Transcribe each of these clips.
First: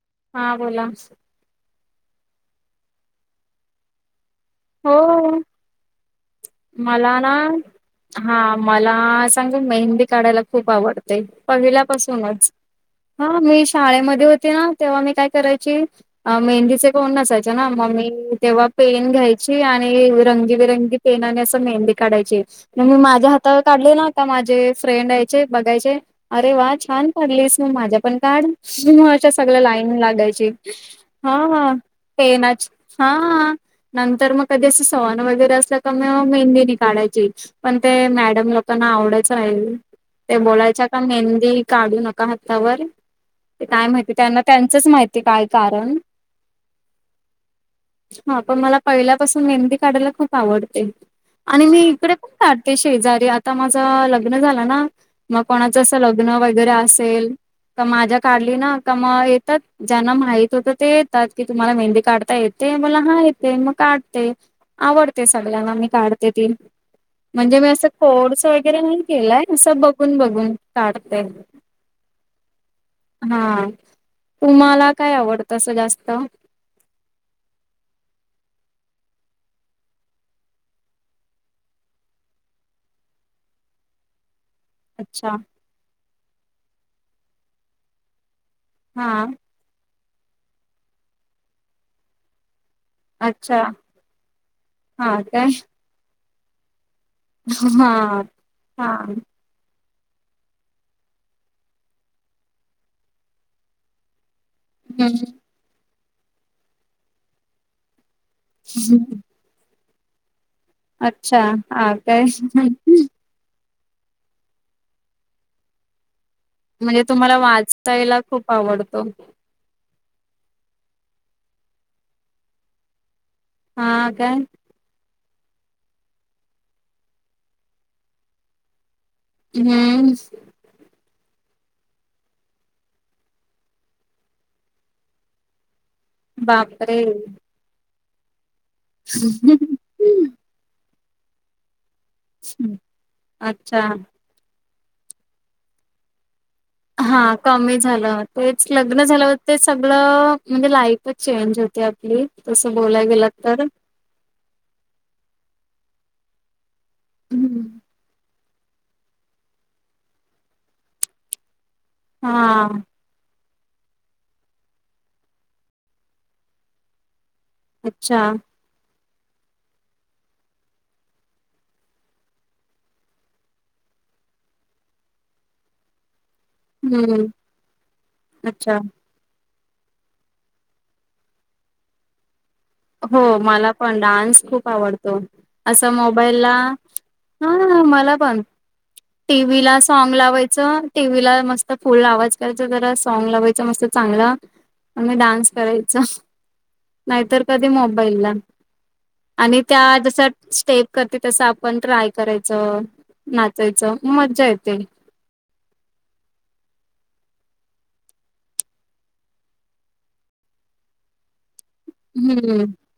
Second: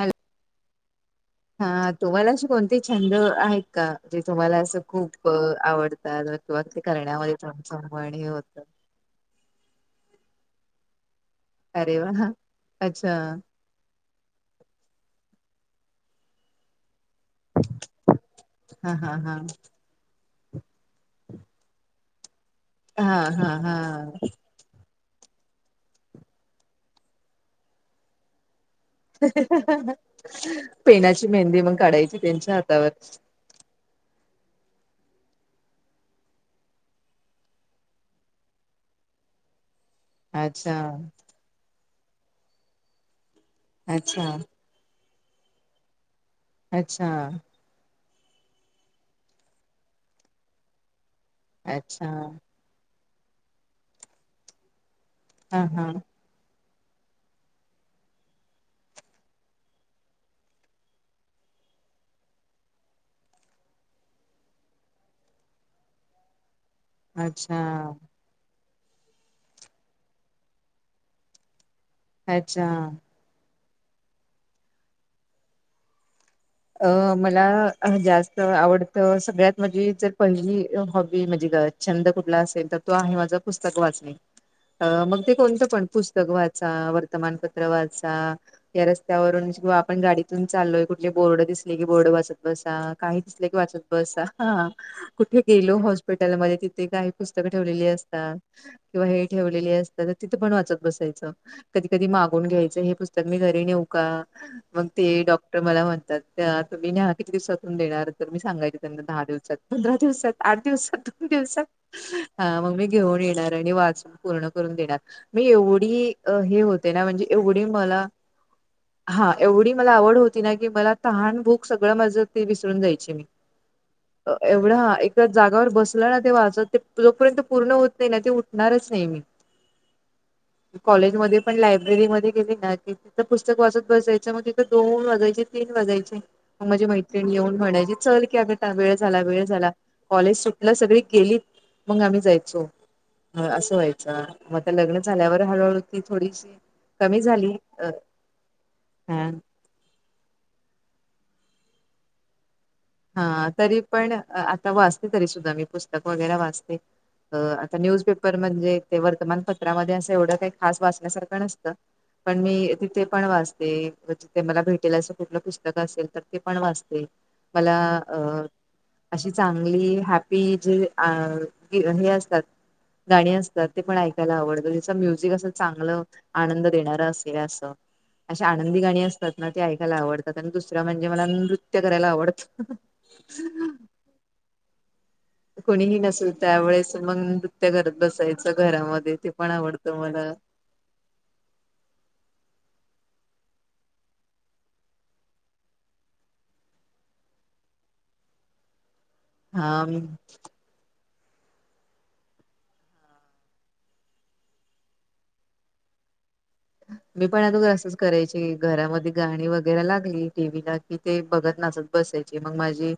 ह [unintelligible] हा बोला. हा तुम्हाला अशी कोणते छंद आहेत का जे तुम्हाला अस खूप हो आवडतात किंवा ते मला ना करण्यामध्ये तुमचं मन हे हा होतं. मला सांगू मेंहेंदी काढायला खूप आवडते पहिल्या अरे वा हा पासूनच अच्छा ह मी शाळेमध्ये होती ना तेव्हा मी काय करायची अ मेंदीचे कोण नसायचे चेना मग मी तेव्हा हा पेन हा हा घ्यायची आणि रंगीबरंगी पेनाने असं मेहंदी काढायची. म मी हा माझ्या हा हातावर हा काढले ना का माझे फ्रेंड आहेत, चे बघायचे अरे वाह छान कागलीस मग माझ्या पण काढ. म अशा सगळ्या लाईन लागायची पेनाची हा मेहंदी हा मग काढायची त्यांच्या पेनाची हातावर हा, तर मग कधी असं सण वगैरे असलं का मग मेहंदीनी काढायची. पण ते मॅडम लोकांना आवडचं नाही. ते अच्छा बोलायच्या का मेहंदी काढू नका हातावर ते काय माहिती अच्छा त्यांना त्यां त्याच माहितीय काय कारण, अच्छा हा पण मला पहिल्यापासून मेहंदी काढायला खूप आवडते. आणि मी अच्छा इकडे पण काढते शेजारी आता माझं लग्न झालं ना मग हा कोणाचं हा असं लग लग्न वगैरे असेल. का माझ्या काढली ना का म येतात ज्यांना माहित होतं ते येतात की तुम्हाला मेहंदी काढता येत ते बोला हा येते मग, काढते आवडते सगळ्यांना मी काढते ती अच्छा म्हणजे मी असं कोर्स वगै वगैरे नाही केलंय असं बघून बघून काढते. अच्छा. हा तुम्हाला काय आवडतस जास्त. अ मला जास्त आवडतं सगळ्यात माझी जर पहिली हॉबी म्हणजे ग छंद कुठला असेल तर तो आहे माझं पुस्तक वाचणे. अ मग ते अच्छा कोणतं पण पुस्तक वाचा वर्तमानपत्र वाचा, या हा रस्त्यावरूनं आपण गाडीतून चालोय कुठले बर्ड दिसले की बोर्ड बसत बस, काही दिसलं की अच्छा वाचत बस हा कुठे काय गेलो हॉस्पिटलमध्ये तिथे काय, पुस्तकं ठेवलेली हा असतात हा किंवा हे ठेवलेली असतात तर तिथं पण वाचत बसायचं. कधी कधी मागून घ्यायचं हे पुस्तक मी घरी नेऊ का? मग ते हम्म डॉक्टर मला म्हणतात त्या तुम्ही न्याहा किती दिवसातून देणार तर मी सांगायचे त्यांना दहा दिवसात. पंधरा दिवसात आठ दिवसात दोन अच्छा दिवसात हा काय ह मग मी घेऊन येणार आणि वाचून पूर्ण करून देणार मी एवढी हे होते ना म्हणजे तुम्हाला एवढी मला वाचायला खूप आवडतो हा एवढी मला आवड होती ना की मला तहान भूक सगळं माझ ते विसरून जायची मी. हा काय एवढा जागावर बसलं ना तेव्हा वाचत ते जोपर्यंत पूर्ण होत नाही ना ते उठणारच नाही मी. हम्म कॉलेजमध्येध्ये पण लायब्ररीमध्ये गेली ना की तिथं पुस्तक वाचत बसाायचं मग तिथं दोन वाजायचे तीन वाजायचे मग माझी बापरे मैत्रिणी येऊन म्हणायची चल की आग ता वेळ झाला वेळ झाला. कॉलेज सुटलं सगळी गेलीत मग आम्ही जायचो असं अच्छा व्हायचं. मग आता लग्न झाल्यावर हळूहळू ती थोडीशी हा कमी झाली कमी अ झालं तेच लग्न झालं हो तेच सगळं म्हणजे लाईफच चेंज होती आपली तसं बोलायला गेलं हा तर. तरी पण आता वाचते तरी सुद्धा मी पुस्तक वगैरे वाचते हम्म. आता न्यूजपेप म्हणजे ते वर्तमानपत्रामध्ये असं एवढं काही खास वाचण्यासारखं नसतं. पण मी हा तिथे पण वाचते. ते मला भेटेल असं कुठलं पुस्तकं असेल तर ते पण वाचते. मला अच्छा अ अशी चांगली हॅप्पी जे हे असतात गाणी असतात ते पण ऐकायला आवडतं ज्याचं म्युझिक अस चांगलं आनंद देणार हम्म असेल असं अशी अच्छा आनंदी गाणी अस तात ना ते ऐकायला आवडतात आणि दुसरं म्हणजे मला नृत्य करायला आवडतं. हो मला पण डान्स खूप आवडतो. अस कोणीही नसेल मोबाईल ला त्यावेळेस मग नृत्य ह करत मला पण बसायचं घरामध्ये ते पण टीवी ला आवडतं सॉग मला. लावायचं टीव्ही ला मस्त फुल आवाज करायच जरा सॉग लावायचं मस्त चांगलं आणि डान्स करायच नाहीतर कधी मोबाईलला आणि त्या हा जशा स्टेप करते तसं आपण ट्राय करायचं नाचायचं मज्जा येते. मी पण अगोदर असंच करायची घरामध्ये गाणी वगैरे लागली टीव्ही ला कि ते बघत नाचत बसायची मग हम्म माझी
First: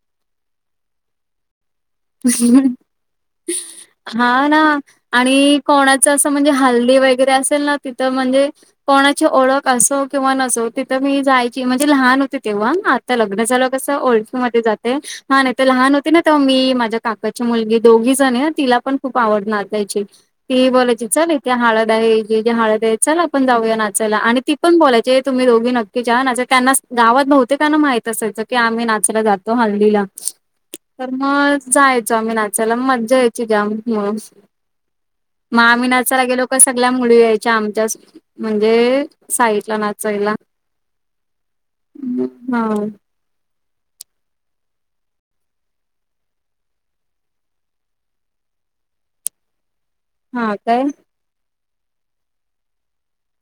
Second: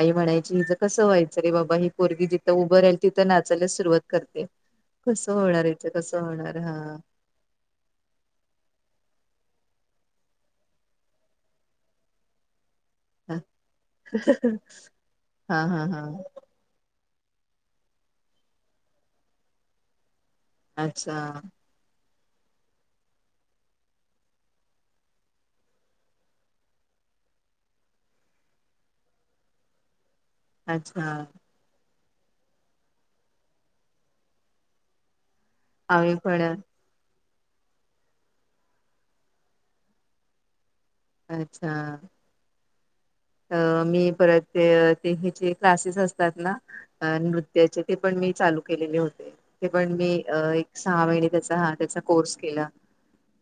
आई म्हणायची हिच कसं व्हायचं रे बाबा ही पोरगी जिथं उभं राहिल तिथं नाचायलाच सुरुवात करते हा ना कसं होणार याचं कसं होणार हा. वगैर असेल ना तिथं म्हणजे कोणाची ओळख असो किंवा नसो तिथं मी जायची म्हणजे लहान होते तेव्हा लग्न झालं कस ओळखी मध्ये जाते हा नाहीतर हा लहान हा होते ना तेव्हा मी काकाची मुलगी दोघी जणी अ तिला पण खूप आवड नाचायची. ती बोलायची अच्छा चल इथे हळद आहे जे जे हळद चल आपण जाऊया नाचायला आणि ती पण बोलायची ए तुम्ही दोघी नक्की जा ना त्यांना गावात न्हवते त्यांना माहित असायचं की आम्ही नाचला जातो हल्दीला. तर अच्छा मग जायचो आम्ही नाचायला मज्जा यायची जाम म् मग आम्ही नाचायला गेलो का सग सगल्या मुली यायच्या आमच्या म्हणजे साईड ला नाचायला. अच्छा हा. अ मी परत ते हेचे क्लासेस असतात ना? अ नृत्याचे ते पण मी चालू केलेले होते ते पण मी अ हा एक काय सहा महिने त्याचा हा त्याचा कोर्स केला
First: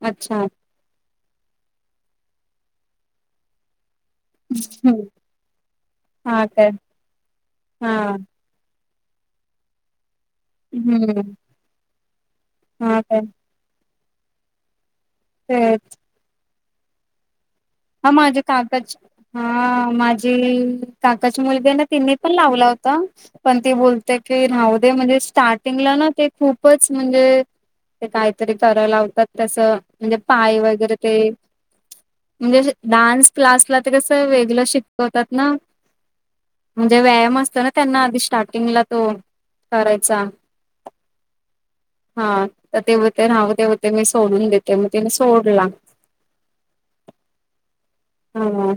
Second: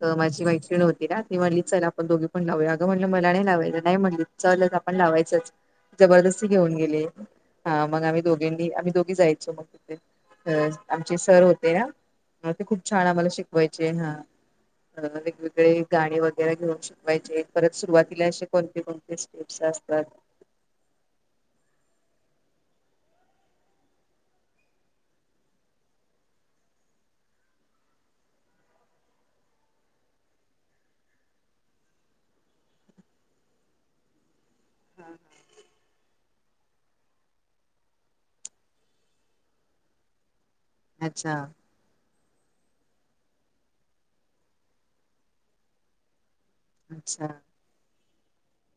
तर अच्छा माझी मैत्रिण होती ना ती म्हणली चल आपण दोघी पण लावूया अगं म्हणलं मला नाही लावाय नाही म्हणली. चलच आपण लावायचच हा जबरदस्ती काय घेऊन गेले हा मग आम्ही दो आम्ही दोघी जायचो मग तिथे. अ आमचे हम्म सर होते ना, ते खूप हा छान काय आम्हाला शिक- वायचे हा ते वेगवेगळे गाणी वगैरे घेऊन शिकवायचे. परत हा सुरुवातीला, असे कोणते, कोणते स्टेप्स असतात. जी काकाची मुलगी आहे, ना तिनी पण लावला होता. पण ती बोलते की राहू दे, म्हणजे स्टार्टिंगला ना ते खूपच म्हणजे. ते काहीतरी कराया लावतात तसं म्हणजे पाय वगैरे ते. म्हणजे असे डांन्स क्लासला त कसं वेगलं शिकवतात ना. म्हणजे व्यायाम असतो ना, त्यांना आधी स्टार्टिंगला तो करायचा. अच्छा! हा तर ते बोलते राहू दे बोलते, मी सोडून देते मग तिने सोडला. अच्छा. हा!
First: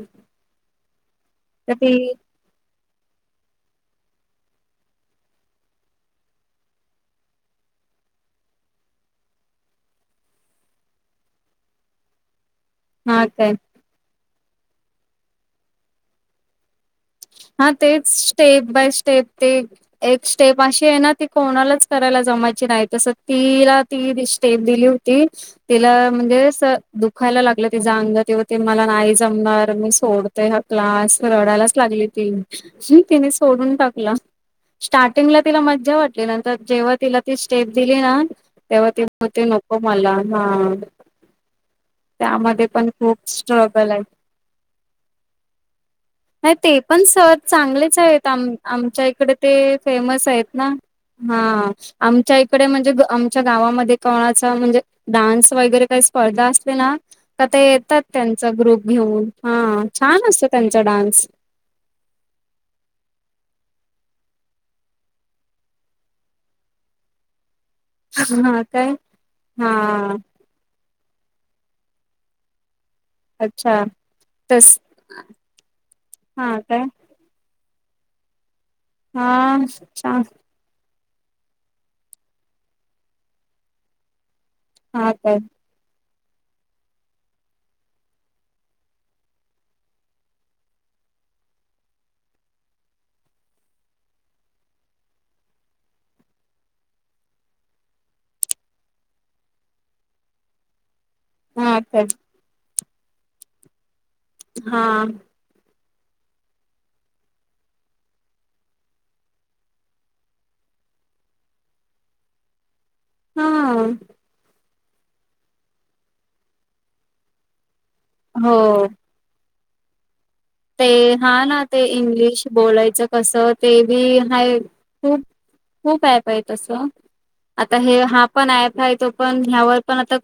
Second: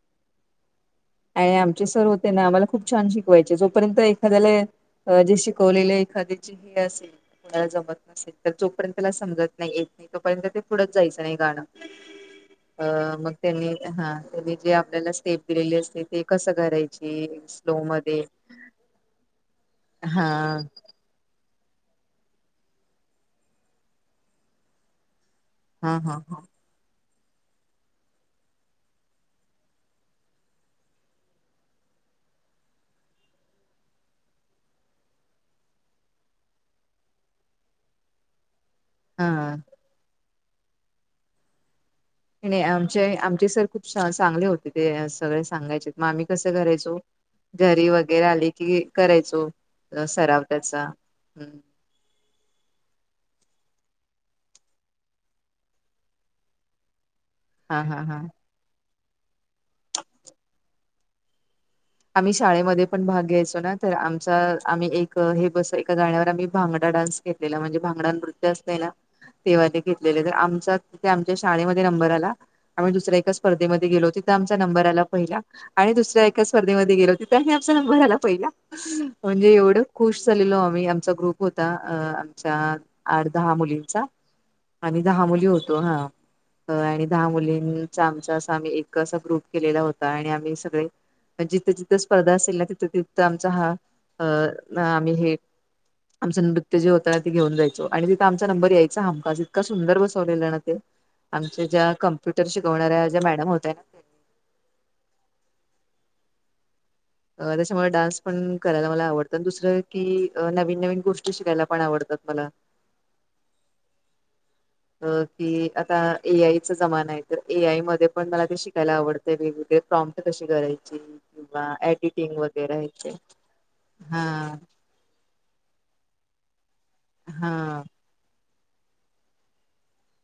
आ आमचे सर होते ना आम्हाला खूप छान शिकवायचे, जोपर्यंत एखाद्याला जे शिकवलेले एखाद्या चे हे असेल. त्याला जमत नसेल, तर जोपर्यंत त्याला समजत नाही येत तोपर्यंत ते पुढच जायचं नाही गाणं. अ हा मग काय त्यांनी, हा त्यांनी जे आपल्याला स्टेप दिलेले असते ते कस कराय हा तेच स्टेप बाय स्टेप, ते एक हा स्टेप अशी आहे ना. ती कोणालाच करायला जमायची नाही, तस तिला ती स्टेप दिली होती. तिला हा हा हा म्हणजे अस दुखायला लागलं तिचं अंग, तेव्हा ते मला नाही जमणार मी सोडतय हा क्लास, रडायलाच लागली. तीन तिने सोडून टाकला. स्टार्टिंगला तिला मज्जा वाटली, नंतर जेव्हा तिला ती स्टेप दिली ना. तेव्हा ती बोलते हा नको मला हा. नी त्यामध्ये पण आमचे, खूप आमचे सर खूप स्ट्रगल आहे चांगले होते, ते सगळे सांगायचे म आम्ही कसं नाही ते करायचो. पण सर घरी चांगलेच वगैरे आहेत आम आली की आमच्या इकडे करायचो ते फेमस सराव आहेत ना त्याचा. हम्म. हा! आमच्या इकडे म्हणजे आमच्या गावामध्ये, कोणाचा म्हणजे डान्स वगैरे काही स्पर्धा अस तें ना तर ते हा येतात हा हा त्यांचा ग्रुप घेऊन, हा छान असतं त्यांचा डान्स. आम्ही शाळेमध्ये पण भाग घ्यायचो ना, तर आमचा आम्ही एक हे बस एका गाण्यावर, आम्ही भांगडा डान्स. घेतलेला म्हणजे भांगंडा नृत्य हा असतय ना काय तेव्हा हा ते घेतलेले तर आमचा तिथे आमच्या शाळेमध्ये नंबर आला, आम्ही दुसऱ्या एक स्पर्धे अच्छा मध्ये गेलो तिथ आमचा तस नंबर आला पहिला, आणि दुसाऱ्या ऐका हा काय स्पर्धमधे गेलो तिथही आमचा नंबर झाला पहिला, हा म्हणजे एवढ छान खुश झालेलो आम्ही. आमचा ग्रुप होता अ आमचा आठ, दहा, मुलींचा आणि हा दहा काय मुली होत तो हा! अ आणि दहा मुलींचा आमचा असा, आम्ही एक असा ग्रुप केलेला होता. आणि आम्ही सगळे. जिथं, जिथे स्पर्धा असेल ना, तिथं, तिथं आमचा हा अ आम्ही हे. आमचं नृत्य जे होत ना ते घेऊन जायचो, आणि तिथं आमचा नंबर यायचा हमखास, इतका सुंदर बसवलेलं ना ते. आमच्या हा ज्या काय कम्प्युटर शिकवणाऱ्या ज्या मॅडम होत्या ना. हा! त्याच्यामुळे डान्स पण करायला मला आवडतं, आणि दुसरं की नवीन, नवीन गोष्टी शिकायला पण आवडतात मला. हा! अ की आता ए आयचा जमाना आहे, तर ए आय मध्येपण, मला ते हो शिकायला आवडतं. [unintelligible] कशी [unintelligible] ते हा ना किंवा ते एडिटिंग इंग्लिश वगैरे बोलायचं ह्याचे कसं, ते बी हा हाय खूप, खूप ऍप आहे तस हा आता हे हाफ पण ऍप आहे तो पण ह्यावर पण आता.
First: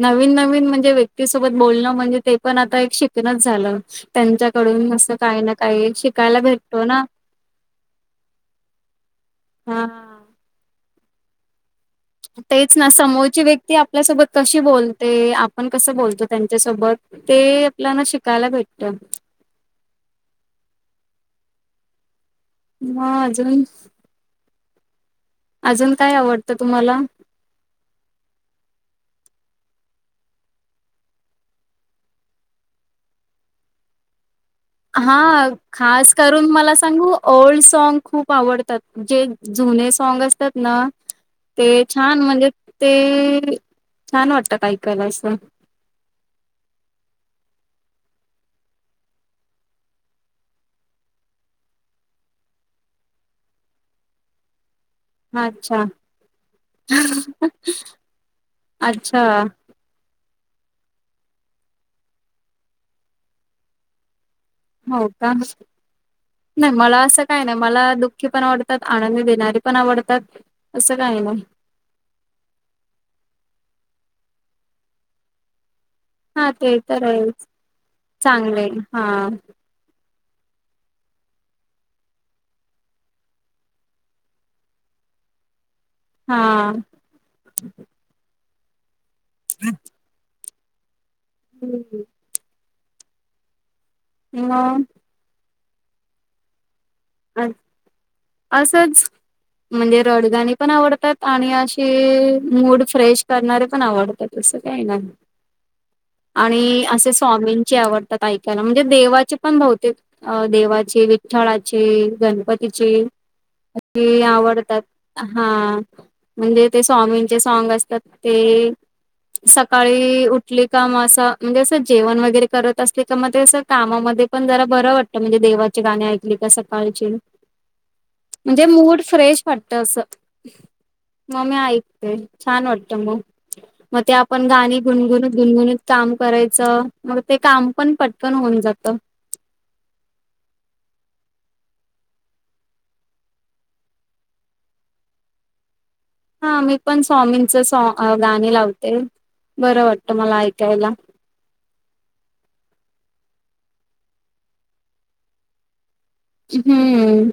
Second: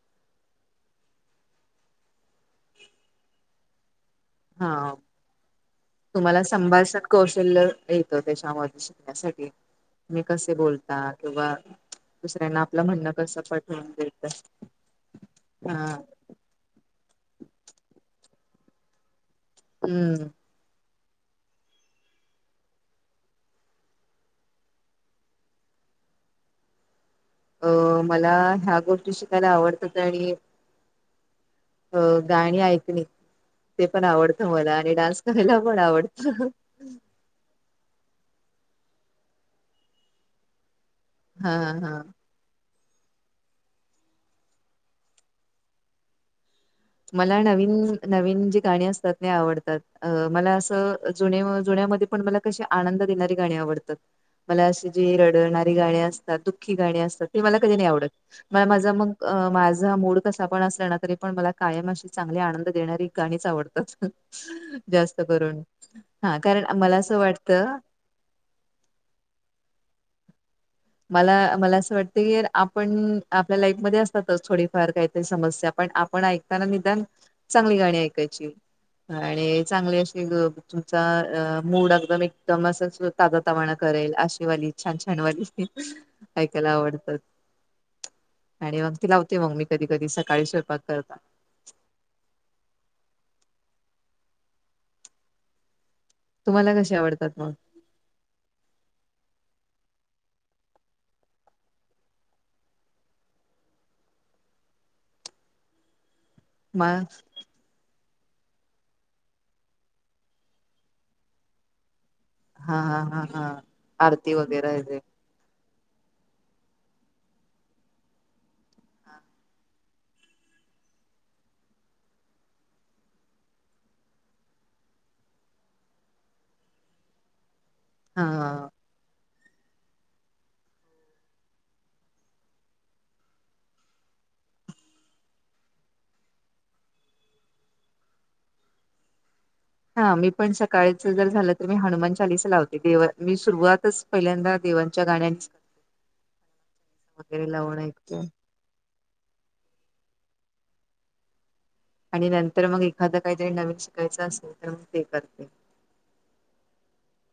नवीन, नवीन म्हणजे व्यक्तीसोबत बोलणं, म्हणजे ते पण आता एक शिकणच झालं. हा त्यांच्याकडून असं काही ना काही शिकायला भेटतो ना सोशल त्याच्याामध्ये शिकण्यासाठी हा तुम्ही कसे बोलता किंवा दुसऱ्यांना तेच आपलं ना म्हणणं कसं समोरची व्यक्ती पटवून आपल्यासोबत देत कशी बोलते आपण हा कसं बोलतो त्यांच्यासोबत ते आपल्याला शिकायला भेटत हम्म म आजून अजून काय आवडतं तुम्हाला अ मला ह्या गोष्टी शिकायला आवडतात आणि अ गाणी ऐकणी ते पण आवडतं मला आणि हा डान्स करायला पण खास करून आवडतं मला सांगू ओल्ड सँग खूप आवडतात जे जुने सँंग असतात ना हा ते हा छान म्हणजे ते छान वाटत का ऐकायला असं मला नवीन नवीन जी गाणी असतात ते आवडतात मला असं जु जुन्यामध्ये पण मला कसे आनंद देणारी गाणी आवडतात मला अशी जी रडणारी अच्छा गाणी असतात दुःखी गाणे असतात ते मला कधी नाही आवडत मला माझा मग अच्छा माझ माझा मूड कसा पण असला ना तरी पण मला कायम अशी चांगली आनंद देणारी गाणीच आवडतात हो जास्त का करून हा कारण मला असं वाटतं हि पण आवडतात आनंद देणारे पण आवडतात असं काही नाही मला मला असं वाटतं ते आपण आपल्या लाईफ मध्ये असतातच थोडीफार काहीतरी समस्या पण आपन पण हा ऐकताना ते निदान तर आहे चांगली गाणी ऐकायची चांगले हा आणि चांगली अशी तुचा मूड अगदम एकदम अस ताजा तावाणा करेल आशेवाली छान छान वाली हा ऐकायला आवडतात आणि मग ती लावते मग मी कधी कधी सकाळी स्वयंपक् करता ह ह मग तुम्हाला कशी आवडते अं असंच म्हणजे रडगाणी पण आवडतात आणि अशे मूड फ्रेश करणारे पण आवडतात आता तसं काय नाही [inaudible] म आणि असे हा स्वामींची आवड त्यात ऐकायला म्हणजे देवाचे पण बहुतेक देवाचे विठ्ठळाचे गाने गणपतीचे हा हा हा की आरती वगैरे हे आवडतात हा म्हणजे ते स्वामींचे सॉग असतात ते सकाळी उठली का म असं म्हणजे असं जेवण वगैरे करत असले का मग ते असे कामामध्ये पण जरा बरं वाटतं म्हणे देवाचे गाणे एका सकाळची हा म्हणजे मूड फ्रेश वाटत अस म मी ऐकते छान वाटत मग मग ते आपण गाणी गुणगुणत गुणगुणत काम करायचं मग ते काम पण पटकन होऊन जातं हा मी पण सकाळच जर झालं तर मी हनुमान चालीसा लावते देवा मी सुरुवातच पहिल्यांदा देवांच्या गाण्यांच हा मी पण स्वामींच सॉ गाणी लावते बरं वाटतं मला ऐकायला आणि नंतर मग एखादं काही जरी नवीन शिकायचं असेल तर मग देतात ते ई हम्म